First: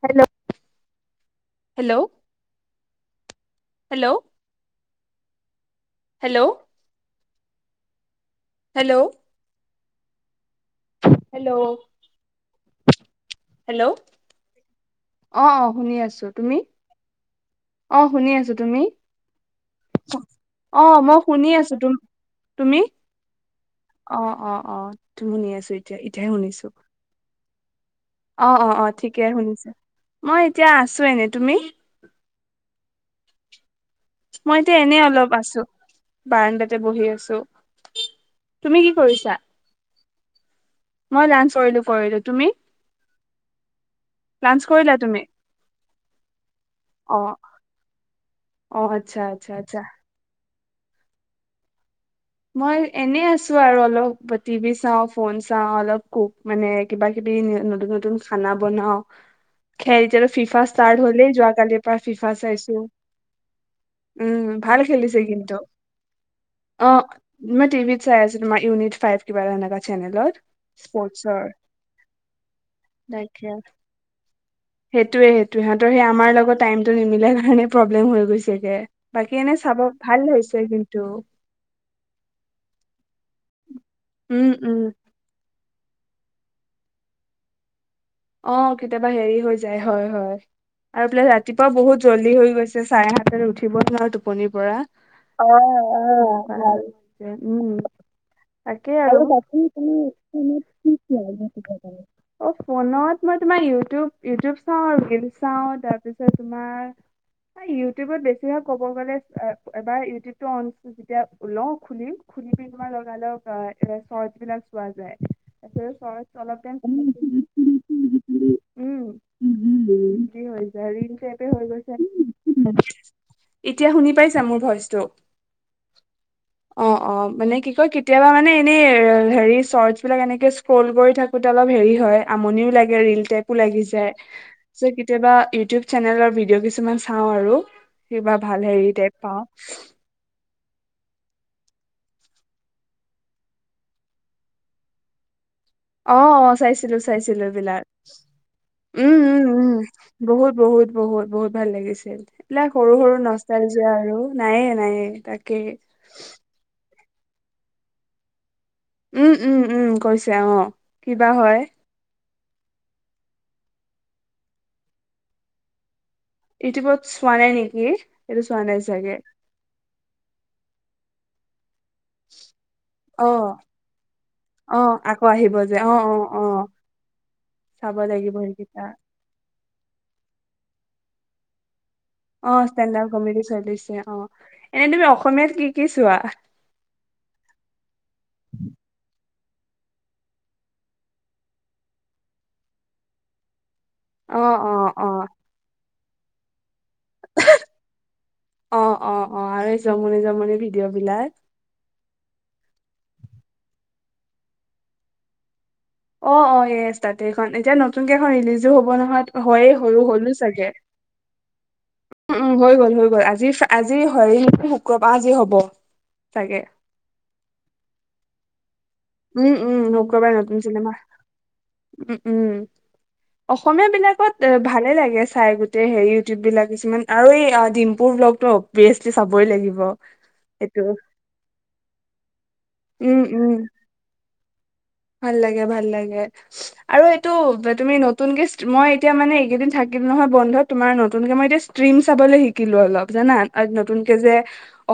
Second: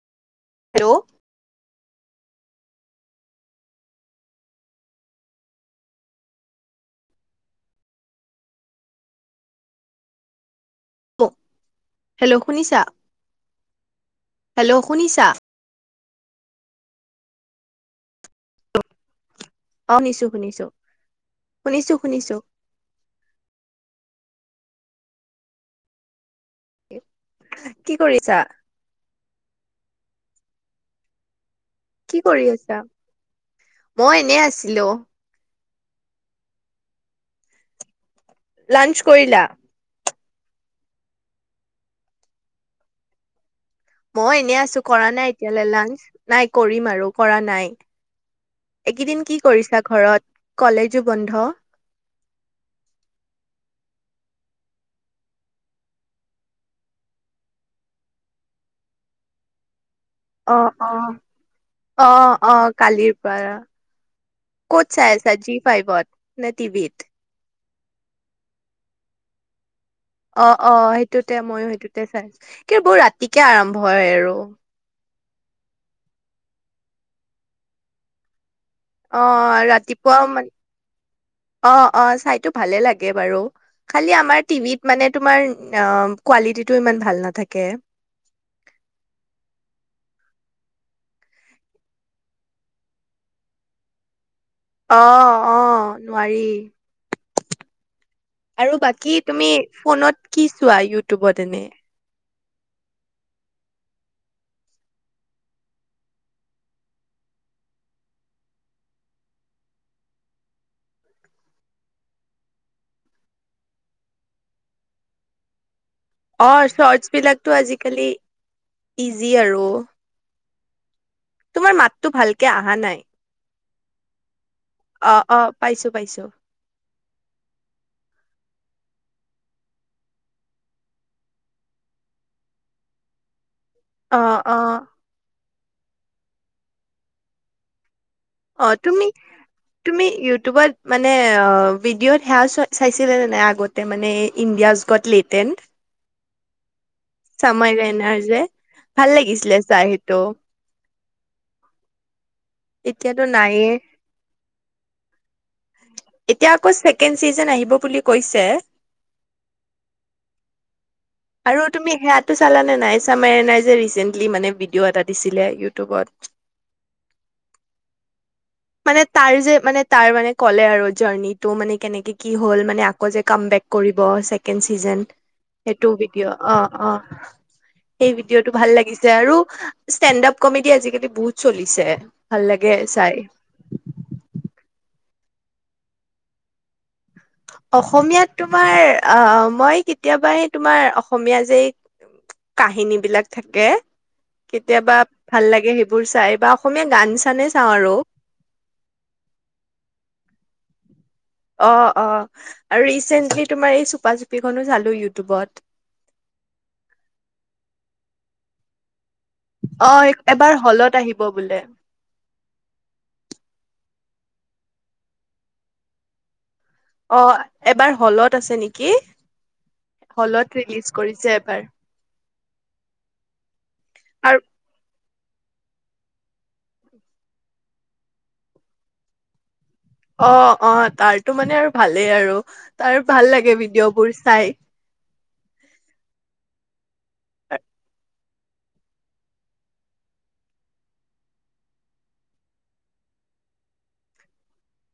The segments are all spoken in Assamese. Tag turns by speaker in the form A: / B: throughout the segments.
A: Hello,
B: hello,
A: hello, - hello, hello, hello, hello,
B: hello শুনিছা
A: -হেল্ল',
B: হেল্ল' শুনিছা
A: অ -অ শুনি আছো তুমি? অহ ', শুনি আছো তুমি
B: অ শুনিছো শুনিছো
A: অ', মই শুনি আছো
B: শুনিছো শুনিছো
A: তুমি? অ', - অ', - অ', - তো শুনি আছো এতিয়া এতিয়াহে শুনিছো।
B: [unintelligible]
A: অ-অ-অ ঠিকে শুনিছে, মই এতিয়া আছোঁ এনেই তুমি?
B: কি কৰি আছা? মই এনে
A: মইতো
B: আছিলো
A: এনে অলপ আছো। বাৰাণ্ডাতে বহি আছো। তুমি কি
B: লাঞ্চ
A: কৰিছা
B: কৰিলা?
A: মই লাঞ্চ কৰিলো, কৰিলো তুমি।
B: মই এনেই
A: লাঞ্চ
B: আছো,
A: কৰিলা
B: কৰা
A: তুমি
B: নাই এতিয়ালে লাঞ্চ, নাই কৰিম আৰু
A: অ
B: কৰা নাই,
A: অ আচ্ছা
B: এইকেইদিন কি
A: আচ্ছা আচ্ছা
B: কৰিছা ঘৰত? কলেজো বন্ধ।
A: মই এনেই আছো আৰু অলপ, টিভি চাওঁ, ফোন চাওঁ, অলপ কোক মানে কিবা কিবি নতুন-নতুন খানা বনাও। খেল এতিয়াটো
B: অ
A: ফিফা
B: অ
A: ষ্টাৰ্ট হলেই যোৱা কালিৰ পৰা
B: অ
A: ফিফা
B: অ
A: চাইছো,
B: কালিৰ পৰা
A: উম, ভাল
B: ক'ত চাই
A: খেলিছে
B: আছা জি
A: কিন্তু,
B: ফাইভত নে
A: অ।
B: টিভিত
A: মই টিভিত চাই আছোঁ, তোমাৰ ইউনিট ফাইভ কিবা এনেকুৱাত
B: অ- অ সেইটোতে, ময়ো সেইটোতে চাইছো, কি এইবোৰ ৰাতিকে আৰম্ভ হয় আৰু।
A: সেইটোবে- সেইটোৱে, সিহঁতৰ সেই আমাৰ লগত টাইমতো নিমিলে কাৰণে প্ৰব্লেম হৈ গৈছে।
B: অ
A: বাকী, এনে চাব
B: ৰাতিপুৱা
A: ভাল
B: মানে
A: হৈছে কিন্তু।
B: অ', অ, চাইটো ভালে লাগে বাৰু, খালী আমাৰ
A: উম উম
B: টিভিত মানে তোমাৰ। উম, আ, কুৱালিতিটো ইমান ভাল নাথাকে।
A: অ, কেতিয়াবা হেৰি হৈ যায়, হয়- হয় আৰু এফালে ৰাতিপুৱাও বহুত জল্দি হৈ গৈছে, চাৰে সাত তাত উঠিব নোৱাৰোটো। টোপনিৰ পৰা,
B: অ', অ', নোৱাৰি।
A: অ-অ, উম তাকে
B: বাকী
A: আৰু
B: তুমি ফোনত কি চোৱা ইউটিউবত এনে?
A: [unintelligible] অ। [unintelligible] ফোনত মই তোমাৰ ইউটিউব- ইউটিউব চাওঁ, ৰিল চাওঁ, তাৰ পিছত তোমাৰ ইউটিউবত বেছিভাগ ক'ব গ'লে এবাৰ ইউটিউবটো অন কৰি যেতিয়া লও খুলি-খুলি পিনে তোমাৰ লগা- লগ চৰ্ট বিলাক চোৱা যায়। তাৰপিছত স্বৰ্টছ অলপ
B: অ', শৰ্টচ বিলাকতো
A: টাইম।
B: আজিকালি
A: উম
B: ইজি আৰু,
A: যি হৈ যায় ৰিল টাইপে হৈ
B: তোমাৰ
A: গৈছে
B: মাতটো ভালকে আহা নাই?
A: এতিয়া শুনি পাইছা? মোৰ ভইচ টো,
B: অ', অ', পাইছো পাইছো।
A: অ- অ, মানে কি কয় কেতিয়াবা মানে এনে হেৰি চৰ্টছ বিলাক এনেকে স্ক্ৰল কৰি থাকোতে অলপ হেৰি হয়। আমনিও লাগে ৰিল টাইপ। ও লাগি যায়।
B: অ', অ',
A: চ কেতিয়াবা ইউটিউব চেনেলৰ ভিডিঅ' কিছুমান চাওঁ আৰু। কিবা ভাল
B: অ,
A: হেৰি টাইপ পাওঁ
B: তুমি-তুমি ইউটিউবত মানে, ভিডিঅ'ত সেয়া চ চাইছিলা নে নাই আগতে মানে ইণ্ডিয়াজ গট টেলেণ্ট।
A: অ-অ, চাইছিলো। চাইছিলো বিলাক,
B: ৰেনাৰ যে ভাল লাগিছিলে
A: উম-উম-উম,
B: চাই সেইটো।
A: বহুত-বহুত। বহুত-বহুত ভাল লাগিছিল। এইবিলাক সৰু-সৰু
B: এতিয়াতো
A: নষ্টাই
B: নাইয়ে
A: যোৱা আৰু নায়ে-নায়ে, তাকে
B: এতিয়া আকৌ ছেকেণ্ড চিজেন আহিব বুলি কৈছে।
A: উম-উম-উম, কৈছে অহ, কিবা হয়।
B: চালা নে নাই, চামেৰেনে যে ৰিচেন্টলি মানে ভিডিঅ' এটা দিছিলে ইউটিউবত।
A: ইউটিউবত চোৱা নাই নেকি? এইটো চোৱা নাই
B: মানে
A: চাগে
B: তাৰ যে মানে তাৰ মানে ক'লে আৰু জাৰ্নিটো মানে কেনেকৈ কি হল মানে আকৌ যে
A: অ
B: কামবেক কৰিব ছেকেণ্ড
A: অ
B: চিজন
A: আকৌ আহিব যে অ
B: সেইটো ভিডিঅ অ অ
A: চাব
B: সেই
A: লাগিব
B: ভিডিঅটো ভাল
A: সেইকেইটা
B: লাগিছে আৰু ষ্টেণ্ড আপ কমেডি আজিকালি বহুত চলিছে ।
A: অ ষ্টেণ্ড আপ কমেদি চলিছে অ এনে তুমি অসমীয়াত কি কি চোৱা?
B: অসমীয়াত তোমাৰ অ মই কেতিয়াবা এ তোমাৰ অসমীয়া যে কাহিনী বিলাক থাকে
A: অ অ
B: কেতিয়াবা
A: অ
B: ভাল লাগে সেইবোৰ বোৰ চাই বাও অসমীয়া গান চানে চাওঁ আৰু
A: অ অ অ আৰু এই জমনি জমনি ভিডিঅ বিলাক
B: অ', অ', আৰু ৰিচেন্টলি তোমাৰ এই চুপা চুপিখনো চালো ইউটিউবত
A: অ অ এই তাতেখন এতিয়া নতুনকে এখন ৰিলিজো হব নহয় হয় হয়ে
B: অ',
A: হ'লো
B: এবাৰ
A: চাগে
B: হলত আহিব বোলে
A: উ উ হৈ গ'ল হৈ গল আজি আজি হয়ে নেকি শুক্ৰবাৰ আজি হ'ব চাগে
B: অ এবাৰ হলত আছে নেকি
A: উম উম শুক্ৰবাৰে
B: হলত
A: নতুন
B: ৰিলিজ
A: চিনেমা
B: কৰিছে এবাৰ
A: উম উম অসমীয়া
B: আৰু
A: বিলাকত এ ভালে লাগে চাই গোটেই হেৰি ইউটিউব বিলাক কিছুমান আৰু এই ডিম্পুৰ ব্লগতটো অবেচলি চাবই লাগিব
B: অ অ
A: সেইটো
B: তাৰতো মানে আৰু ভালেই আৰু তাৰ
A: উম,
B: ভাল
A: উম।
B: লাগে ভিডিঅ' বোৰ তাই
A: ভাল লাগে ভাল লাগে আৰু এইটো তুমি নতুনকে মই এতিয়া মানে এইকেইদিন থাকিল নহয় বন্ধ তোমাৰ নতুনকে মই এতিয়া ষ্টিম চাবলৈ শিকিলো অলপ জানা নতুনকে যে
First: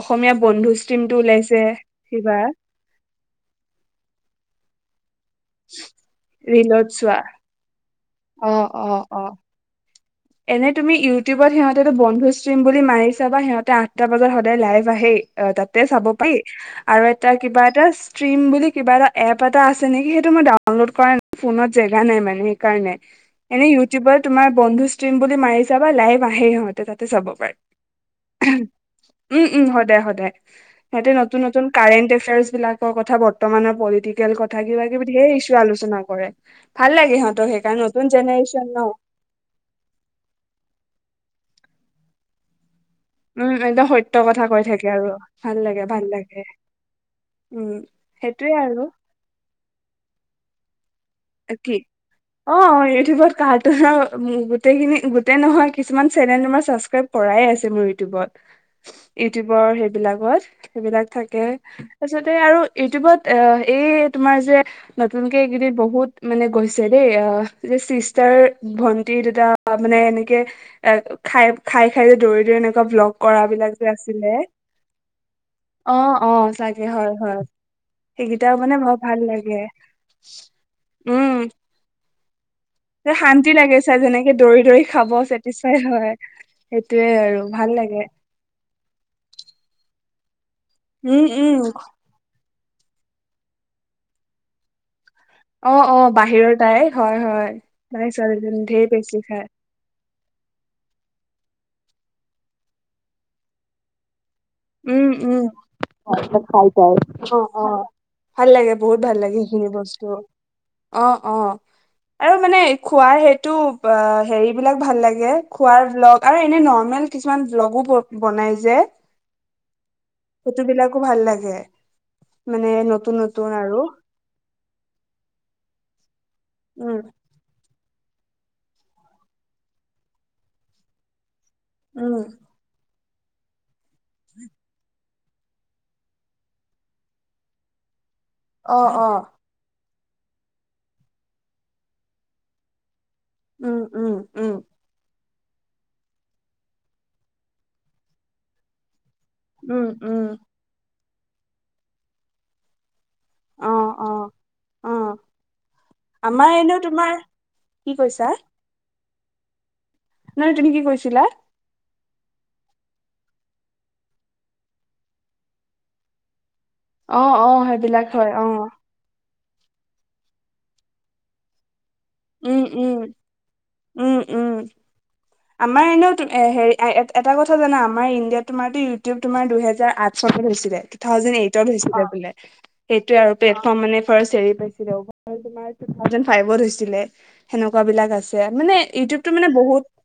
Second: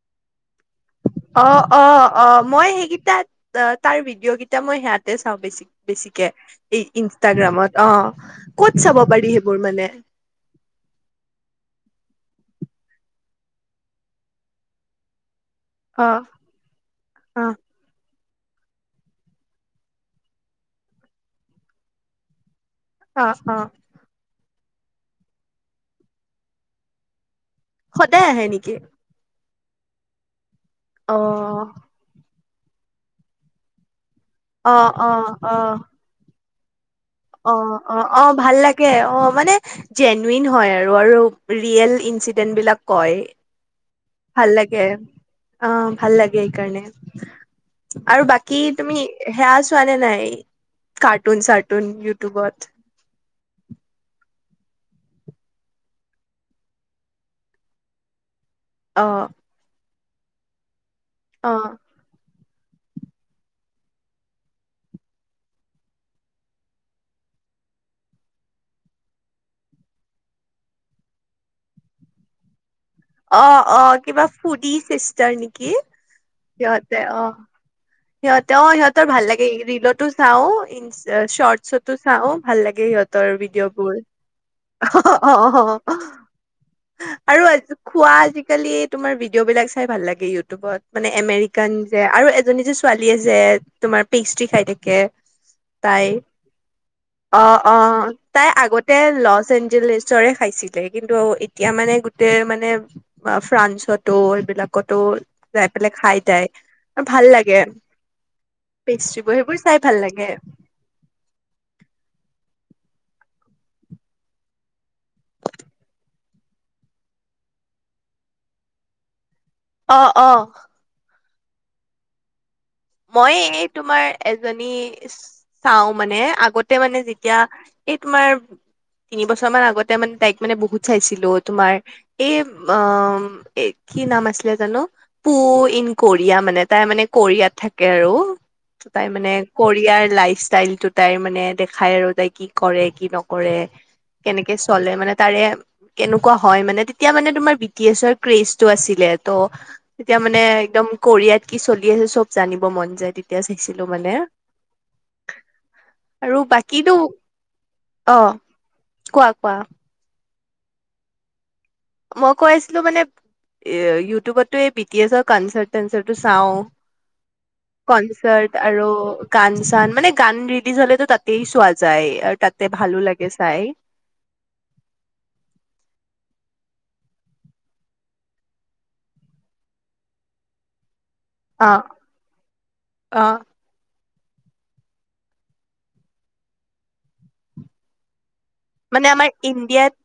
A: অসমীয়া বন্ধু ষ্ট্ৰীমটো
B: অ
A: ওলাইছে
B: অ অ
A: কিবা
B: মই সেইকেইটাত তাৰ ভিডিঅ' কেইটা মই সেয়া চাওঁ বেছি বেছিকে এই
A: ৰিলত চোৱা
B: ইনষ্টাগ্ৰামত অ
A: অ',
B: ক'ত চাব
A: অ',
B: পাৰি
A: অ'।
B: সেইবোৰ মানে হয়
A: এনে তুমি ইউটিউবত সিহঁত তাতে বন্ধু ষ্ট্ৰীম বুলি মাৰি ছাবা সিহঁতে আঠটা বজাত সদায় লাইভ আহেই অ তাতে চাব
B: অ',
A: পাৰি আৰু এটা
B: অ',
A: কিবা এটা ষ্ট্ৰিম বুলি কিবা এটা এপ এটা আছে নেকি সেইটো মই ডাউনলোড কৰা নাই ফোনত জেগা নাই মানে দেই কাৰণে
B: অ', অ'।
A: এনে ইউটিউবৰ তোমাৰ। বন্ধু ষ্টিম বুলি মাৰি চাবা লাইভ আহে সিহঁতে তাতে চাব পাৰি
B: সদায় আহে নেকি?
A: উম-উম, সদায়-সদায় ইহতে নতুন- নতুন
B: অ',
A: কাৰেণ্ট-এফেয়াৰচ বিলাকৰ কথা বৰ্তমানৰ পলিটিক, কথা কিবা-কিবি সেই ধেৰ ইচু আলোচনা কৰে। ভাল লাগে সিহঁতক সেইকাৰণে নতুন
B: অ'-অ'-অ' ভাল
A: জেনেৰেশ্যন ন
B: লাগে অ', মানে- জেনুইন হয়', আৰু -আৰু ৰিয়েল- ইনঞ্চিডেণ্টবিলাক,
A: উম ', একদম সত্য, কথা
B: ভাল
A: কৈ
B: লাগে,
A: থাকে আৰু ভাল লাগে
B: অ', ভাল লাগে, এইকাৰণে
A: উম
B: আৰু
A: সেইটোয়ে
B: বাকী
A: আৰু
B: তুমি সেয়া চোৱা নে নাই, কাৰ্টুন
A: কি
B: চাৰ্টুন ইউটিউবত
A: অ', ইউটিউবত কাৰ্টুন আৰু গোটেইখিনি -গোটেই নহয় কি', কিছুমান চেনেলটো মই ছাবস্ক্ৰাইব কৰাই আছে মোৰ ইউটিউবত।
B: অ',
A: ইউটিউবৰ সে, বিলাকত, সেইবিলাক থাকে
B: অ',
A: তাৰপিছত, আৰু ইউটিউবত এ', এই তোমাৰ যে, নতুনকে এইকেইদিন বহুত মানে গৈছে দেই অ ', যে ', চিষ্টাৰ- ভন্টি দুতা মানে এনেকে অ', খাই-খাই- খাই যে দৌৰি দৌৰি এ',
B: অ', অ' কিবা ফুডী-চিষ্টাৰ নেকি
A: অ অ চাগে
B: সিহঁতে
A: হয়
B: অ',
A: হয় সেইকেইটা
B: সিহঁতে অ',
A: মানে বৰ
B: সিহঁতৰ ভাল লাগে ৰিলতো চাও ইনচ শৰ্টছঅতো, [unintelligible]
A: যে', শান্তি লাগে চাই যেনেকে দৌৰি-দৌৰি খাব
B: অ', অ',
A: চেটিছফাইদ
B: অ
A: হয় সেইটোয়ে আৰু ভাল- লাগে
B: খোৱা আজিকালি তোমাৰ ভিডিঅ, ' বিলাক চাই ভাল লাগে। [unintelligible] মানে
A: উম উম
B: এমেৰিকান যে ', আৰু এজনী যে, ছোৱালীয়ে যে', তোমাৰ পেষ্ট্ৰি খাই থাকে,
A: অ অ
B: তাই
A: বাহিৰৰ তাই হয় হয়
B: অ'- অ' তাই
A: ছোৱালীজনী ধেৰ
B: আগতে
A: বেছি খায়
B: লছ-এঞ্জেলিছৰে খাইছিলে কিন্তু, এতিয়া মানে, গোটেই মানে, বা ফ্ৰান্সতো, এইবিলাকতো
A: উম-উম
B: যাই পেলাই তাই
A: খাই পাই
B: আৰু ভাল
A: অ',
B: লাগে
A: -অ' ভাল লাগে, বহুত ভাল
B: পেষ্ট্ৰিবোৰ
A: লাগে,
B: সেইবোৰ
A: সেইখিনি
B: চাই ভাল
A: বস্তু
B: লাগে
A: অ'- অ' আৰু মানে খোৱাৰ সেইটো হেৰি বিলাক ভাল লাগে, খোৱাৰ -ভল্গ আৰু এনে নৰ্মেল কিছুমান ভ্লগো বনাই যে
B: অ অ
A: ফতুবিলাকো ভাল লাগে। [unintelligible] নতুন
B: মই,
A: নতুন
B: এই
A: আৰু
B: তোমাৰ এজনী চাও। মানে আগতে মানে
A: উম
B: যেতিয়া এই তোমাৰ, তিনি বছৰ মান আগতে মানে, তাইক মানে, বহুত চাইছিলোঁ। তোমাৰ,
A: উম
B: এই অ' কি নাম আছিলে জানো, পু ইন কৰিয়া, মানে তাই মানে কৰিয়াত থাক কে আৰু।
A: অ
B: তাই
A: অ
B: মানে কৰিয়াৰ। লাইফ ষ্টাইল টো তাইৰ মানে দেখাই আৰু তাই কি কৰে, কি নক কৰে,
A: উম উম উম
B: ‌কেনেকে চলে মানে তাৰে কেনেকুৱা হয় মানে, তেতিয়া মানে তোমাৰ বি টি এছৰ ক্ৰেজটো আছিলে। ত'
A: উম
B: ততিয়া
A: উম
B: মানে একদম কোৰিয়াত কি চলি আছে চব জানিব মন যায়। তেতিয়া
A: অ
B: চাইছিলো
A: অ
B: মানে,
A: অ
B: আৰু
A: আমাৰ এনেও
B: বাকীতো
A: তোমাৰ কি কৈছা
B: অ' কোৱা, ‌ কোৱা।
A: না, না তুমি কি কৈছিলা?
B: মই কৈ আছিলো মানে, ইউটিউবতো এই বি টি এছৰ কনচাৰ্ট চনচাৰ্টু চাওঁ।
A: অ' অ' সেইবিলাক হয়, অ।
B: কনচাৰ্ট আৰু গান চান, মানে গান ৰিলিজ হ'লেতো তাতেই ছোৱালী
A: উম! উম! উম উম! আমাৰ এনেও, এ হেৰি এটা কথা জানা আমাৰ ইণ্ডিয়াত তোমাৰটো ইউটিউব, তোমাৰ দুহেজাৰ আঠ চনত হৈছিলে। টু থাউজেণ্ড এইটত
B: অ',
A: হৈছিলে বোলে, সেইটোয়ে আৰু
B: অ'।
A: প্লেটফৰ্ম মানে ফাৰষ্ট হেৰি, [unintelligible] ফাইভত হৈছিলে। সেনেকুৱা বিলাক আছে।
B: মানে আমাৰ‌ ইণ্ডিয়াত,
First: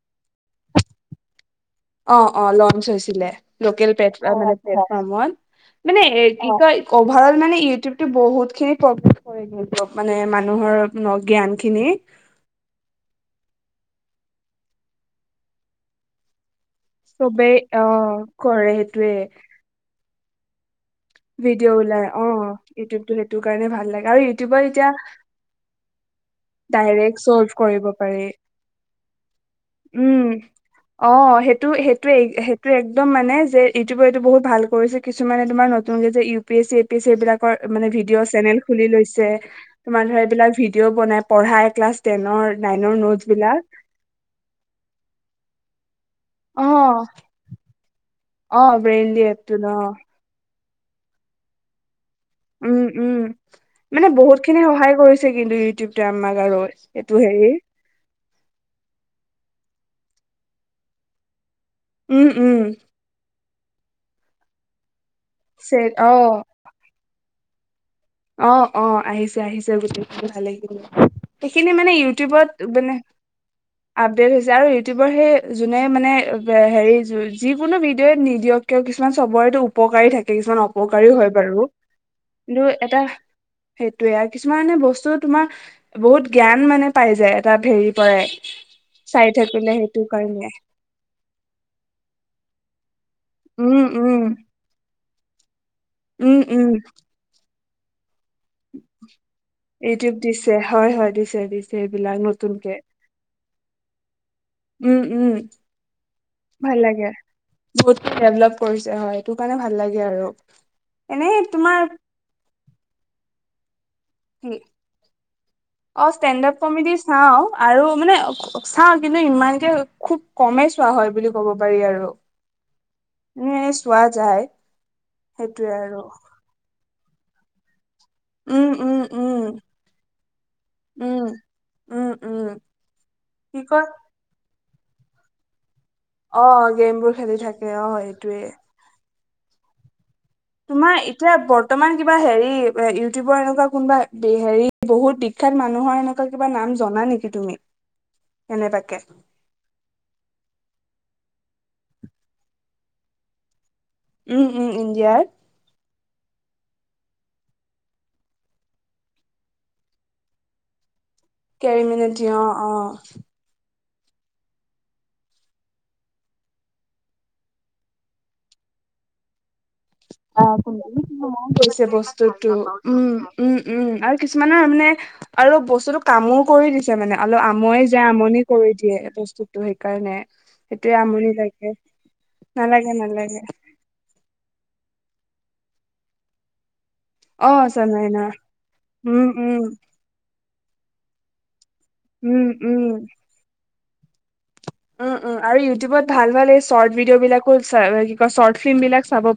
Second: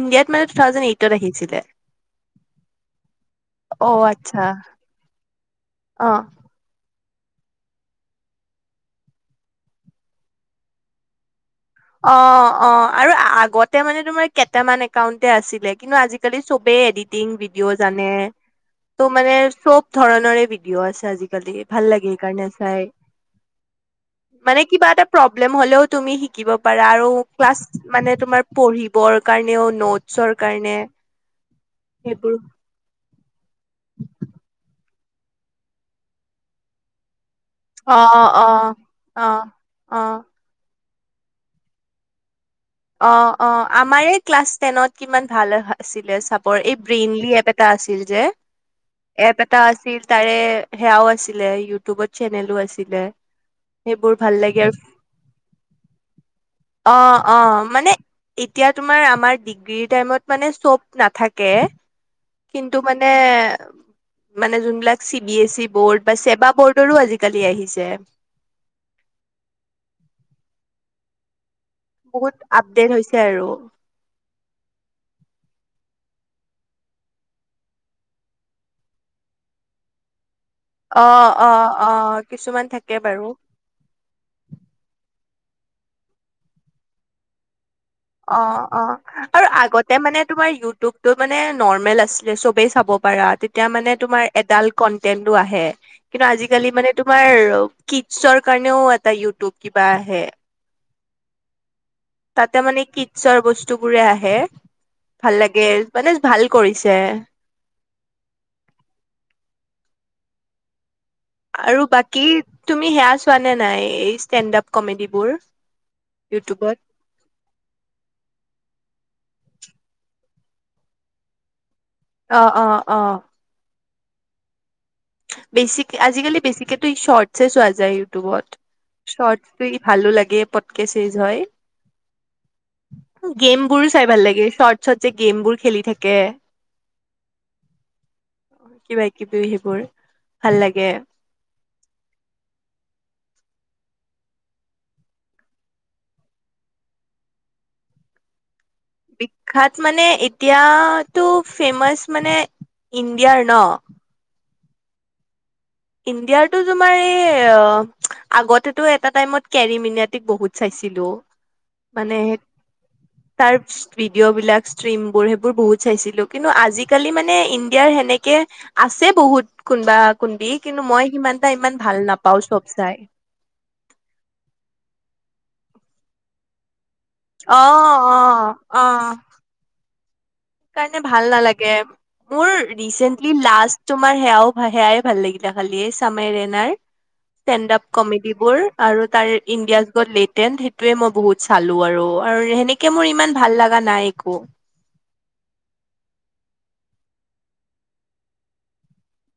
B: ইণ্ডিয়াত, মানে টু থাউজেণ্ড এইট ত আহিছিলে।
A: অ' অ' লঞ্চ হৈছিলে, লোকেল
B: অ', আচ্ছা।
A: প্লেটফৰ্মত, মানে
B: অ'।
A: কি কয় অভাৰল মানে ইউটিউব টো বহুত খিনি, [unintelligible] মানে মানুহৰ জ্ঞান। খিনি
B: অ' অ' আৰু আগত তেতিয়া মানে তোমাৰ কেটামান একাউণ্টে আছিলে, কিন্তু আজিকালি চব বে এডিটিং
A: চবেই
B: ভিডিঅ'
A: অ
B: জানে,
A: কৰে
B: ত'
A: সেইটোৱে
B: মানে চব ধৰণৰে ভিদিঅ আছে আজিকালি,
A: ভিডিঅ'
B: ভাল
A: ওলাই
B: লাগে
A: অ
B: সেইকাৰণে চাই,
A: ইউটিউবটো সেইটো কাৰণে ভাল লাগে আৰু
B: মানে
A: ইউটিউবত
B: কিবা
A: এতিয়া
B: এটা প্ৰব্লেম হ'লেও তুমি ব পাৰা আৰু
A: ডাইৰেক্ট চল্ভ
B: ক্লাছ
A: কৰিব
B: মানে
A: পাৰি
B: তোমাৰ পঢ়িবৰ কাৰণেও,
A: উম
B: ন'টচৰ কাৰণে
A: অ সেইটো সেইটোৱে সেইটো একদম মানে যে ইটোবো এইটো বহুত ভাল কৰিছিল কিছুমানে তোমাৰ কংগ্ৰেছে E P S C A P S এইবিলাক মানে
B: অ
A: ভিডিঅ
B: অ
A: চেনেল খুলি লৈছে
B: অ অ
A: তোমাৰ ধৰা এইবিলাক ভিডিঅ' বনাই পঢ়াই ক্লাছ টেনৰ নাইনৰ
B: অ
A: নোটছ
B: অ
A: বিলাক
B: আমাৰে ক্লাছ টেনত কিমান ভাল হয় চাপৰ
A: অ
B: এই ব্ৰেইনলি এপ এটা আছিল যে
A: অ ব্ৰেইনলি
B: এপ
A: এপটো
B: এটা
A: ন
B: আছিল তাৰে হেয়া‌ ও‌ আছিলে ইউটুবত
A: উম উম মানে
B: ভাল
A: বহুত খিনি
B: লাগে আৰু
A: সহায় কৰিছে কিন্তু ইউটিউব টোৱে আমাক আৰু
B: অ
A: এইটো
B: অ
A: হেৰি
B: এতিয়া তোমাৰ আমাৰ ডিগিৰি টাইম ত মানে চব নাথাকে
A: উম উম
B: তাকে কিন্তু মানে মানে যোনবিলাক চি বি এছ ই
A: চে
B: বৰ্ড বা
A: অ
B: ছেবা বৰ্ডৰো আজিকালি আহিছে
A: অ অ আহিছে আহিছে গোটেইখিনি ভালে খিনি সেইখিনি মানে
B: বহুত
A: ইউটিউবত
B: আপডেট
A: মানে
B: হৈছে আৰু
A: আপডেট হৈছে আৰু ইউটিউবৰ সেই যোনে মানে হেৰি যিকোনো ভিডিঅ' নিদিয়ক কিয় কিছুমান চবৰেটো উপকাৰী থাকে কিছুমান
B: অ
A: অপকাৰীও হয়
B: অ
A: বাৰু
B: অ
A: কিন্তু
B: কিছুমান থাকে
A: এটা
B: বাৰু
A: সেইটোয়ে আৰু কিছুমানে বস্তু তোমাৰ বহুত জ্ঞান মানে পাই যায় এটা ভেৰিত ।
B: অ অ আৰু আগতে মানে
A: কাৰণে
B: তোমাৰ ইউটিউব মানে নৰ‌মেল আছিলে চবেই চাব পাৰা তেতিয়া
A: উম
B: মানে
A: উম
B: তোমাৰ এডাল কণ্টেন্টো আহে কিন্তু
A: উম উম
B: আজিকালি মানে তোমাৰ চৰ কাৰণেও এটা ইউটিউব কিবা
A: ইউটিউব
B: আহে
A: দিছে হয় হয় দিছে দিছে এইবিলাক
B: তাতে
A: নতুনকে
B: মানে কিটছৰ বস্তু বস্তুবোৰে আহে
A: উম উম
B: ভাল লাগে মানে
A: ভাল লাগে
B: কৰিছে।
A: বহুত ডেভলপ কৰিছে হয় সেইটো কাৰণে ভাল লাগে আৰু এনেই তোমাৰ
B: আৰু বাকী তুমি সেয়া পোৱা নে নাই এই ষ্টেণ্ড আপ কমেডিবোৰ
A: অ' ষ্টেণ্ড-আপ
B: ইউটিউবত?
A: কমেডি চাওঁ আৰু মানে চাওঁ কিন্তু ইমান এয়া খুব কমেই চোৱা হয় বুলি ক'ব পাৰি আৰু
B: অ, '-অ, '-অ ।
A: এনে চোৱা যায় ।
B: বেছিকে আজিকালি বেছিকেতো ইশ্বৰ্ট চোৱা যায় । হোৱাট
A: উম উম
B: শ্বৰ্ট
A: উম
B: পিন্ধি ভালো লাগে পটকে চেচ
A: উম
B: হয়
A: উম উম
B: ।
A: কি
B: গেম বোৰ
A: কয়
B: চাই ভাল লাগে শ্বৰ্ট শ্বৰ্ট যে গেমবোৰ খেলি থাকে
A: অ' গেমবোৰ খেলি থাকে অ' সেইটোয়ে।
B: কিবা কিবি সেইবোৰ ।
A: তোমাৰ এতিয়া বৰ্তমান কিবা হেৰি ইউটিউবৰ এনে কোনোবা কোনোবা হেৰি বহুত বিখ্যাত মানুহৰ এনেকুৱা কিবা নাম জনা নেকি তুমি? কেনেবাকে
B: বিখ্যাত মানে এতিয়া টো ফেমাচ মানে ইণ্ডিয়াৰ ন'
A: উম-উম ইণ্ডিয়াৰ
B: ইণ্ডিয়াৰটো তোমাৰ এই আগতেতো এটা টাইমত কেৰি মিনিতিক বহুত চাইছিলো। মানে
A: কেৰিমিনতি অ', - অ' ।
B: তাৰ ভিডিঅ' বিলাক ষ্ট্ৰিম বোৰ সেইবোৰ বহুত চাইছিলো । কিন্তু আজিকালি মানে ইণ্ডিয়াৰ সেনেকে আছে বহুত কোনবা, কোনবি ।
A: মন গৈছে বস্তুটো
B: চাই
A: উম-উম-উম আৰু কিছুমানৰ মানে আৰু বস্তুতটো কামো কৰি দিছোঁ‌ । মানে অলপ
B: অ
A: আমুৱাই যায়
B: অ
A: আমনি কৰি দিয়ে বস্তুটো সে কাৰণে ।
B: সেই কাৰণে ভাল নালাগে । মোৰ
A: নালাগে
B: ৰিচেন্টলি
A: নালাগে
B: লাষ্ট তোমাৰ সেয়াও হয়, সেয়াই ভাল লাগিলে খালি এই চামেৰেনাৰ
A: অ
B: ষ্টেণ্ড আপ
A: চনাইনা
B: কমেডিবোৰ আৰু
A: উম
B: তাৰ
A: উম
B: ইণ্ডিয়া গট-লেট । দেন সেইটোৱে মই বহুত চালো আৰু
A: উম
B: আৰু
A: উম
B: সেনেকে মোৰ ইমান ভাল লাগা নাইকো
A: উম-উম আৰু ইউটিউবত ভাল, ভাল এই শ্বৰ্ট ভিডিঅ' বিলাকো কি কয় শ্বৰ্ট ফিল্ম বিলাক চাব পা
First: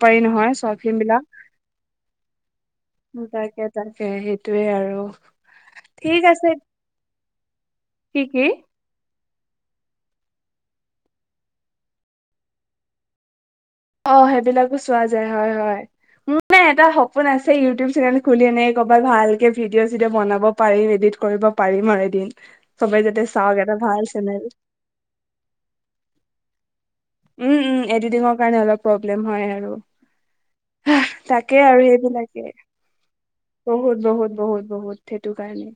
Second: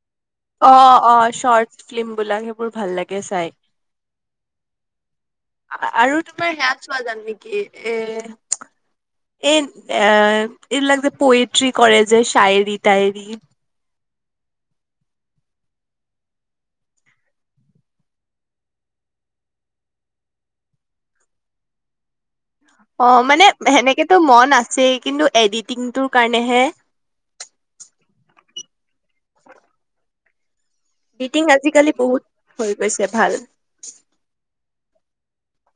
B: অ, '-অ' শ্বৰ্টছ ফিল্ম বিলাক সেইবোৰ ভাল লাগে চাই
A: তাকে তাকে সেইটোয়ে আৰু ঠিক
B: আৰু
A: আছে
B: তোমাৰ সেয়া চোৱা যাম নেকি
A: কি কি
B: এ এই এইবিলাগ যে পয়ট্ৰি কৰে যে শ্বায়েৰী-টায়েৰী
A: অ' সেইবিলাকো চোৱা যায় হয়-হয়। মোৰ এটা সপোন আছে ইউটিউব চেনেল খুলি আনে ক'বাত ভালকে ভিডিঅ'-চিডিঅ' বনাব পাৰিম, এডিট কৰিব পাৰিম আৰু এদিন চবে যাতে
B: অ' মানে
A: চাওক এটা ভাল
B: সেনেকেতো
A: চেনেল
B: মন আছেই কিন্তু এডিটিংটোৰ কাৰণেহে
A: উম উম এডিনৰ কাৰণে অলপ প্ৰব্লেম হয় আৰু হাহ,
B: মিটিং
A: তাকে আৰু
B: আজিকালি বহুত
A: সেইবিলাক
B: হৈ গৈছে ভাল।
A: বহুত বুত বহুত বহুত বহুত সেইটো কাৰণে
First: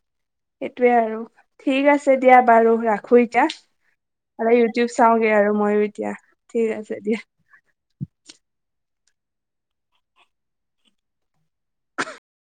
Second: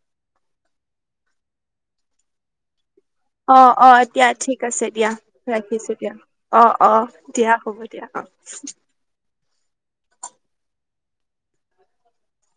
A: সেইটোয়ে আৰু ঠিক আছে দিয়া বাৰু ৰাখো এতিয়া
B: অ' অ' দে এতিয়া
A: আৰু
B: ঠিক আছে
A: ইউটিউব
B: দিয়া
A: চাওঁগে আৰু মইো
B: ৰাখিছো
A: এতিয়া
B: দিয়া
A: ঠিক
B: অ'
A: আছে
B: অ' দিয়া হ'ব দিয়া অ'
A: [unintelligible]